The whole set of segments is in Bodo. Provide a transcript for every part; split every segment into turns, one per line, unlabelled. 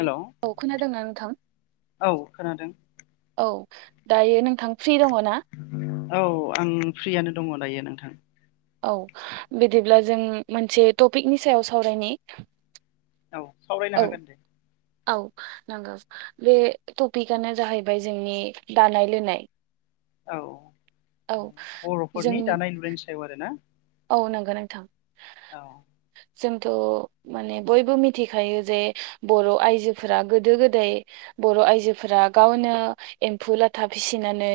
हेलौ
औ खोनादोंना नोंथां
औ खोनादों
औ दायो नोंथां फ्रि दङ ना
औ आं फ्रियनो दङ दायो नोंथां
औ बिदिब्ला जों मोनसे टपिकनि सायाव सावरायनि
औ सावरायनो हागोन दे
नांगौ बे टपिकआनो जाहैबाय जोंनि दानाय- लुनाय।
औ
औ जों
बर'फोरनि दानाय- लुनायनि सायाव आरो ना।
औ नंगौ नोंथां।
औ
जोंथ' माने बयबो मिथिखायो जे बर' आयजोफोरा गोदो गोदाय बर' आइजोफोरा गावनो एम्फौ लाथा फिसिनानै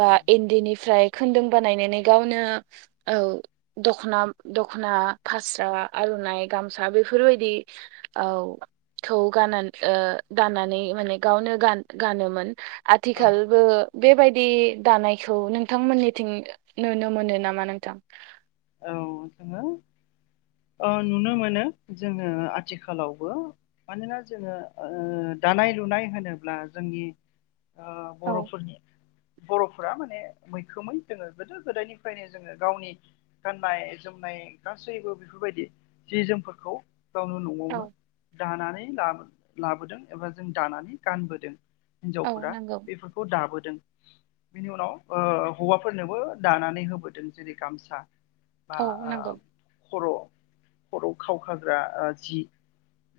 बा
औ
इन्दिनिफ्राय खुदुं बानायनानै गावनो औ दखना दख'ना, फास्रा, आर'नाइ, गामसा बेफोरबायदि औ खौ गान गाननानै माने गावनो गान गानोमोन
औ
आथिखालबो बेबायदि दानायखौ नोंथांमोननिथिं नुनो मोनो नामा नोंथां?
औ जोङो
[inaudible]
ओ नुनो मोनो जोङो आथिखालावबो मानोना जोङो ओ दानाय लुनाय होनोब्ला जोंनि ओ
औ
बर'फोरनि बर'फोरा माने मैखोमै जोङो गोदो - गोदायनिफ्रायनो जोङो गावनि गाननाय - जोमनाय गासैबो बेफोरबायदि जि जोमफोरखौ गावनो न'आवनो दानानै ला लाबोदों एबा जों दानानै गानबोदों
औ
हिनजावफोरा
नंगौ
बेफोरखौ दाबो बिनि उनाव ओ हौवाफोरनोबो दानानै होबोदों जेरै गामसा बा
औ नंगौ
खर'- खर' खावखाग्रा जि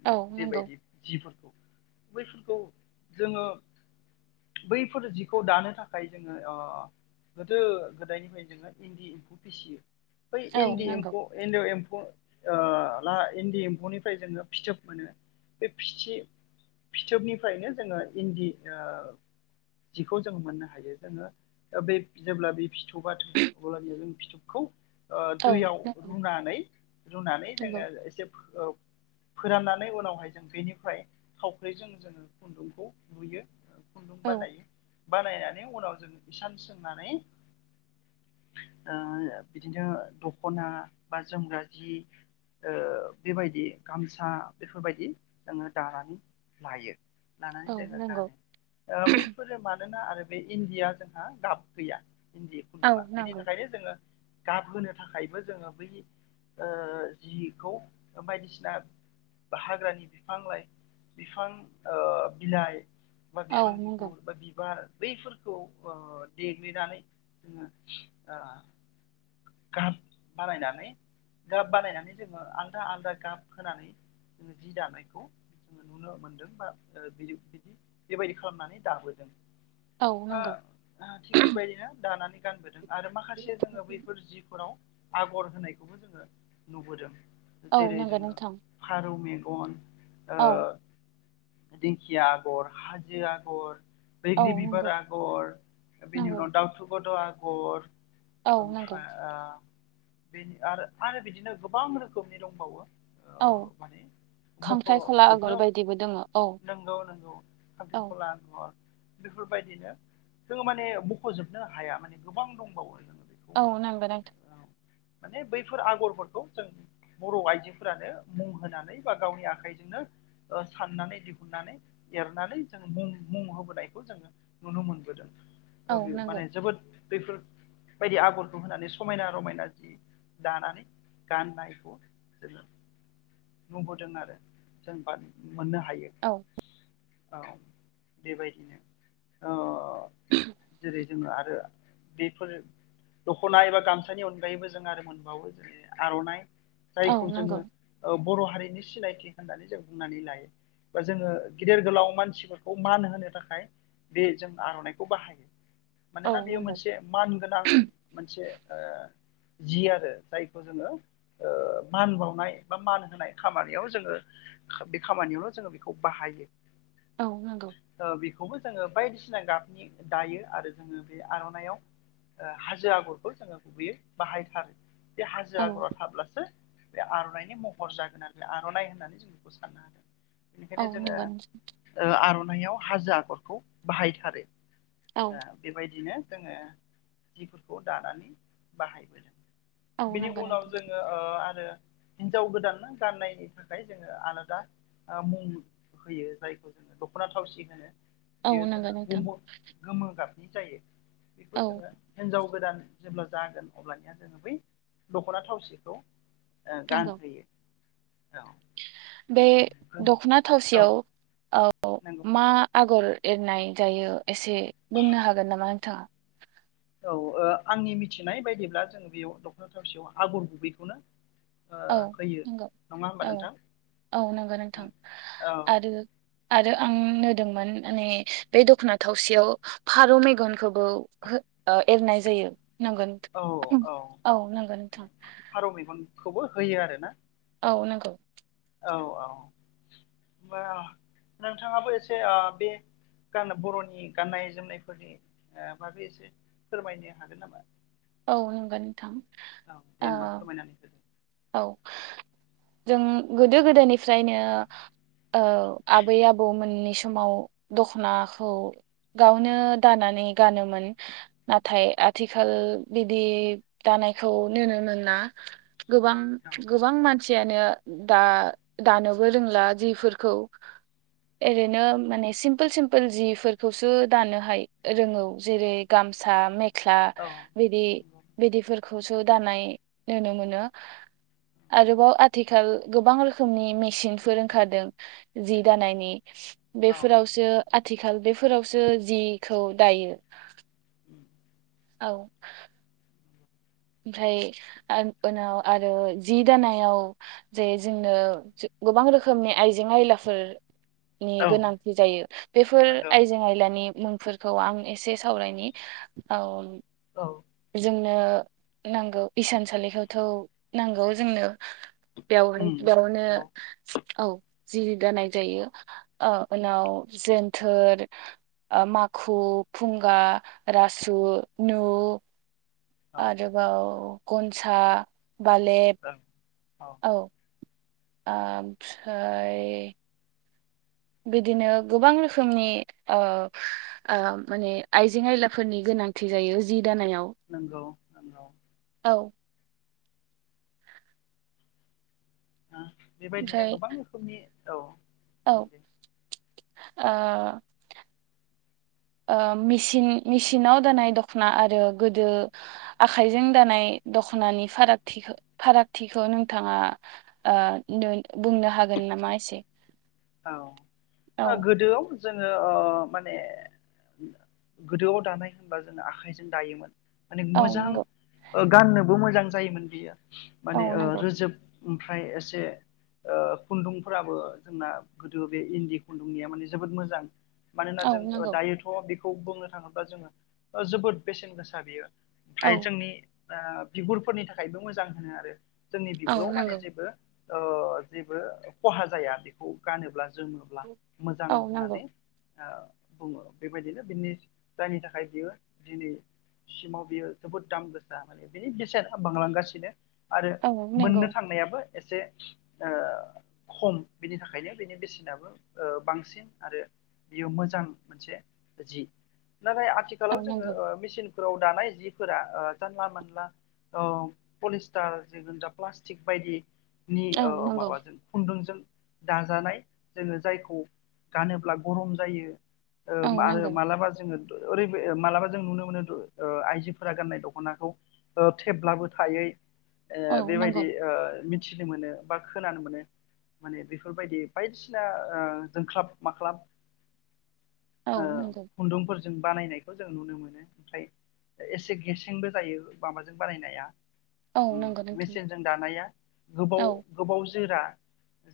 औ नंगौ
बेबायदि जिफोरखौ बैफोरखौ जोङो बैफोर जिखौ दानो थाखाय जोङो ओ गोदो -गोदायनिफ्रायनो जोङो इन्दि एम्फौ फिसियो बै
औ
इन्दि
नंगौ
एम्फौ एन्दो एम्फौ फौ ओ ला इन्दि एम्फौनिफ्राय जोङो फिथोब मोनो बे फिथि फिथोबनिफ्रायनो जोङो इन्दि ओ जिखौ जों मोननो हायो। जोङो बे जेब्ला बे फिथोबा थोबो अब्ला बियो बै फिथोबखौ ओ
औ
दैयाव
नंगौ
रुनानै रुनानै जोङो एसे फो ओ
[inaudible]
फोराननानै उनावहाय जों बेनिफ्राय थावख्रिजों जोङो खुन्दुंखौ लुयो। खुन्दुं
औ
बानायो। बानायनानै उनाव जों इसान सोंनानै ओ बिदिनो दख'ना बा जोमग्रा जि ओ बेबायदि गामसा बेफोरबायदि जोङो दानानै लायो।
औ
लानानै जोङो
नंगौ
गानो। ओ बैफोरो मानोना आरो बे इन्दिया जोंहा गाब गैया। इन्दि
औ
खुन्दुङा बिनि
नंगौ
थाखायनो जोङो गाबहोनो थाखायबो जोङो बै ओ जिखौ ओ बायदिसिना हाग्रानि बिफां लाइ बिफां ओ बिलाइ बा
औ
बिफां
नंगौ
बिगुर बा बिबार बैफोरखौ ओ देग्लिनानै जोङो ओ गाब बानायनानै गाब बानायनानै जोङो आलदा आलदा गाब होनानै जोङो जि दानायखौ जोङो नुनो मोनदों बा ओ बि बिदि बेबायदि खालामनानै दाबोदों।
औ
ओ
नंगौ
थिग बेबायदिनो दानानै गानबोदों। आरो माखासे जोङो बै जिफोराव आगर होनायखौबो जोङो नुबोदों।
औ
जेरै
नंगौ
जोङो
नोंथां
फारौ मे गन ओ
औ
दिंखिया आगर, हाजो आगर,
औ
बैग्रि बिबार
नंगौ
आगर बेनि
नंगौ
उनाव दाउथु गद' आगर
औ
ओ
नंगौ
बे आरो आरो बिदिनो गोबां रोखोमनि दंबावो।
औ। खांख्राइखला आगर
मुख'जोबनो
बायदिबो दोङो औ
नोंगौ नोंगौ
औ
खांख्रिखला आगर। बेफोरबायदिनो जोङो माने मख'जोबनो हाया माने गोबां दंबावो। बेखौ
औ नोंगौ नोंथां।
माने बैफोर आगरफोरखौ जों बर' आइजोफोरानो मुं होनानै बा गावनि आखायजों नो ओ साननानै दिहुननानै एरनानै जों मुं मुं होबोनायखौ जोङो नुनो मोनबोदों।
औ
ओ बे
नंगौ
माने जोबोद बेफोर बायदि आगरखौ होनानै समायना रमायना जि दानानै गाननायखौ जोङो नुबोदों आरो जों बा मोननो हायो।
औ
औ बेबायदिनो ओ जेरै जोङो आरो बेफोर दख'ना एबा गामसानि अनगायैबो जों आरो मोनबावो। जेरै आर'नाइ
औ
जायखौ
नंगौ
जोङो ओ बर' हारिनि सिनायथि होननानै जों बुंनानै लायो। बा जोङो गिदेर गोलाव मानसिफोरखौ मान होनो थाखाय बे जों आर'नाइखौ बाहायो।
औ
मानोना बेयो
नंगौ
मोनसे मान गोनां मोनसे ओ
[inaudible]
जि आरो जायखौ जोङो ओ मान बावनाय बा मान होनाय खामानियाव जोङो बे खामानियावनो जोङो बेखौ बाहायो।
औ नोंगौ।
खौबो जोङो बायदिसिना गाबनि दायो आरो जोङो बे आर'नाइयाव ओ हाजो आगरखौ जोङो गुबैयो बाहायथारो। बे हाजो
औ
आग'रा थाब्लासो बे आर'नाइनि महर जागोन आरो आर'नाइ होननानै जों बेखौ साननो हादों।
औ
बेनिखायनो जोंङो
नंगौ नोंथां
ओ आर' नायाव हाजो आगरखौ बाहायथारो
औ
ओ बेबायदिनो जोङो जिफोरखौ दानानै बाहायबोदों
औ
बेनि
नंगौ
उनाव
नोंथां
जोंङो ओ आरो हिनजाव गोदान गाननायनि थाखाय जोंङो आलादा मुं होयो जायखौ जोंङो दख'ना थावसि होनो।
औ
बेयो
नंगौ
जोंङा
नोंथां
गोम गोमो गाबनि जायो बेखौ
औ
जोङो हिनजाव गोदान जेब्ला जागोन अब्लानिया जोंङो बै दख'ना थावसिखौ ओ
नंगौ
गानहोयो औ
बे
उम
दख'ना
औ
थावसियाव ओ
नंगौ
मा आ गर एरनाय जायो एसे बुंनो हागोन नामा नोंथांङा
औ आंनि मिथिनाय बायदिब्ला जोंङो बेयाव दख'ना थावसियाव आगर गुबैखौनो ओ
औ
होयो
नंगौ
नङा होमबा
औ
नोंथां
औ नंगौ नोंथां
औ
आरो आरो आं नुदोंमोन माने बे दख'ना थावसेयाव फारौ मेगनखौबो ओ एरनाय जायो नांगो नोंथां औ नंगौ नोंथां
खौबो होयो आरो ना
औ नंगौ
औ औ ओमबा नोंथाङाबो एसे ओ बे गान बर'नि गाननाय जोमनायफोरनि ओ बागै एसे फोरमायनो हागोन नामा
औ हागोन नोंथां
औ दे
ओ
होमबा फोरमायनानै होदो
औ जों गोदो गोदोनिफ्रायनो औ आबै आबौमोननि समाव दख'नाखौ गावनो दाना नै गानोमोन नाथाय आथिखाल बिदि दानायखौ नुनो मोना ना गोबां
औ
गोबां मानसियानो दा दानोबो रोंला जिफोरखौ ओरैनो माने सिम्पोल सिम्पोल जिफोरखौसो दानो हायो रोंगौ जेरै गाम सा मेख्ला
औ
बिदि
नंगौ
बिदिफोरखौसो दानाय नुनो मोनो। आरोबाव आथिखाल गोबां रोखोमनि मेसिनफोर ओंखारदों जि दानायनि
औ
बेफोरावसो आथिखाल बेफोरावसो जिखौ दायो।
उम
औ ओमफ्राय ओ उनाव आरो जि दानायाव जे जोंनो गोबां रोखोमनि आइजें आयलाफोर नि
औ
गोनांथि जायो बेफोर
नंगौ
आइजें आयलानि मुंफोर खौ आं एसे सावरायनि औ
औ
जोंनो नांगौ इसानसालिखौथ' नांगौ जोंनो बेयावनो
उम
बेयावनो
नंगौ
औ जि दानाय जायो ओ उनाव जोन्थोर ओ माखु फुंगा रासु नु
औ
आरोबाव गनसा बालेब
ओं
औ ओमफ्राय बिदिनो गोबां रोखोमनि ओ माने आइजें आयलाफोरनि गो नांथि जायो जि दानायाव
नंगौ नंगौ
औ
बेबायदिनो
ओमफ्राय
गोबां रोखोमनि औ
औ ओ
बुं दे
ओ मेसिन मेसिनाव दानाय दख'ना आरो गोदो आखाइजों दानाय दख'नानि फारागथि फारागथिखौ नोंथांङा ओ नो बुंनो हागो नामा एसे
औ
औ
ओ गोदोआव जोङो ओ माने गोदोआव दानाय होनब्ला जोङो आखाइजों दायोमोन। माने
औ
मोजां
नंगौ
ओ गाननोबो मोजां जायोमोन बियो
औ
माने ओ
नंगौ
रोजोब ओमफ्राय एसे ओ खुनदुंफोराबो जोंना गोदो बे इनदि खुनदुंनिया माने जोबोद मोजां मानोना
औ
जों
नंगौ
दायोथ' बे खौ बुंनो थांङोब्ला जोङो जोबोद बेसेन गोसा बियो
औ
ओमफ्राय जोंनि ओ बिगुरफोरनि थाखायबो मोजां होनो आरो जोंनि
औ
बिगुराव माने
नंगौ
जेबो ओ जेबो खहा जाया बेखौ गानोब्ला जोमोब्ला मोजां
औ
होननानै
नंगौ
ओ बुंङो बेबायदिनो बिनि जायनि थाखाय बियो दिनै सिमाव बियो जोबोद दाम गोसा माने बेनि बेसेना बांलांगासिनो आरो
औ
मोननो
नंगौ
थांनायाबो एसे ओ खम बेनि थाखायनो बेनि बेसेनाबो ओ बांसिन आरो बियो मोजां मोनसे जि। नाथाय आथिखालाव
औ
जोङो
नंगौ
ओ मेसिनफोराव दानाय जिफोरा ओ जानला मोनला ओ पलिस्टार जेजों जा प्लास्टिक बायदि नि
औ
ओ
नंगौ
माबाजों खुनदुंजों दा जानाय जोङो जायखौ गानोब्ला गरम जायो। ओ
औ नंगौ
आरो मालाबा जोङो ओरै बे मालाबा जों नुनो मोनो ओ आइजोफोरा गाननाय दख'नाखौ ओ थेबब्लाबो थायै ओ
औ नंगौ
बेबायदि ओ मिथिनो मोनो बा खोनानो मोनो माने बे फोरबायदि बायदिसिना ओ जोंख्लाब माख्लाब
औ नंगौ।
जों बानायनायखौ जों नुनो मोनो ओमफ्राय एसे गेसेंबो जायो माबाजों बानायनाया
औ
उम
नंगौ नोंथां
मेचिनजों दानाया गोबाव
औ
गोबाव जोरा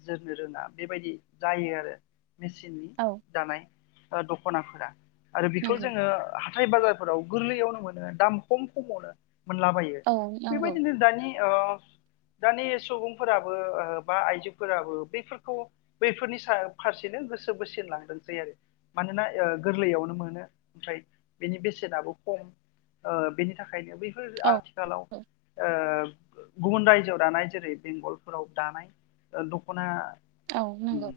जोरनो रोङा बेबायदि जायो आरो मेचिननि
औ
दानाय ओ दख'नाफोरा आरो बेखौ
नंगौ
जोङो हा थाय बाजारफोराव गोरलैयावनो मोनो दाम खम खमावनो मोनलाबायो
औ नंगौ
बेबायदिनो दानि ओ दानि सुबुंफोराबो ओ बा आइजोफोराबो बेफोरखौ बैफोरनि सा फारसेनो गोसो बोसिन लांदोंसै आरो मानोना ओ गोरलैयाव नुनो मोनो ओमफ्राय बेनि बेसेनाबो खम ओ बेनि था खायनो बैफोर
औ
आथिखालाव ओ गुबुन रायजोआव दानाय जेरै बेंगलफोराव दानाय दख'ना
औ नंगौ।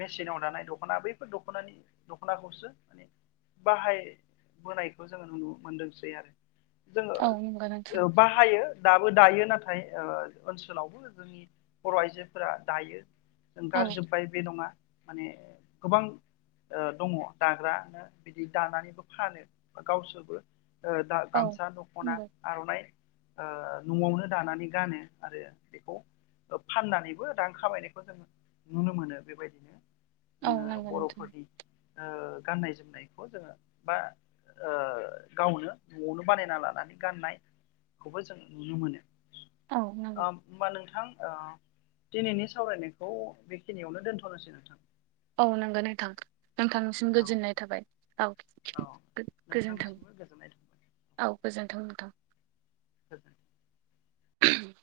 मेचिनाव दानाय दख'ना बैफोर दख'नानि दख'नाखौसो माने बाहायबोनायखौ जोङो नुनो मोनदोंसै आरो जोङो
औ नंगौ नोंथां
ओ बाहायो दाबो दायो नाथाय ओ ओनसोलावबो जोंनि बर' आइजोफोरा दायो।
औ
ओंखारजोबबाय बे नंङा माने गोबां ओ दंङ दाग्राना बिदि दानानैबो फानो बा गावसोरबो ओ दा
औ
गामसा दख'ना
नंगौ
आर'नाइ ओ न'आवनो दानानै गानो आरो बेखौ ओ फाननानै बो रां खामायनायखौ जों नुनो मोनो बेबायदिनो।
औ
जोङो
नंगौ नोंथां।
बर'फोरनि ओ गाननाय जोमनायखौ जोङो बा ओ गावनो न'आवनो बानायना लानानै गाननाय खौबो जों नुनो मोनो।
औ
ओ
नंगौ
होमबा नोंथां ओ दिनैनि सावरायनायखौ बेखिनियावनो दोनथ'नोसै नोंथां।
औ नंगौ नोंथां नोंथांनिसिम
औ
गोजोननाय थाबाय औ।
औ
गो-गोजोनथों
नोंथांनिसिमबो गोजोननाय थाबाय
औ गोजोनथों नोंथां।
होगोन
[unintelligible]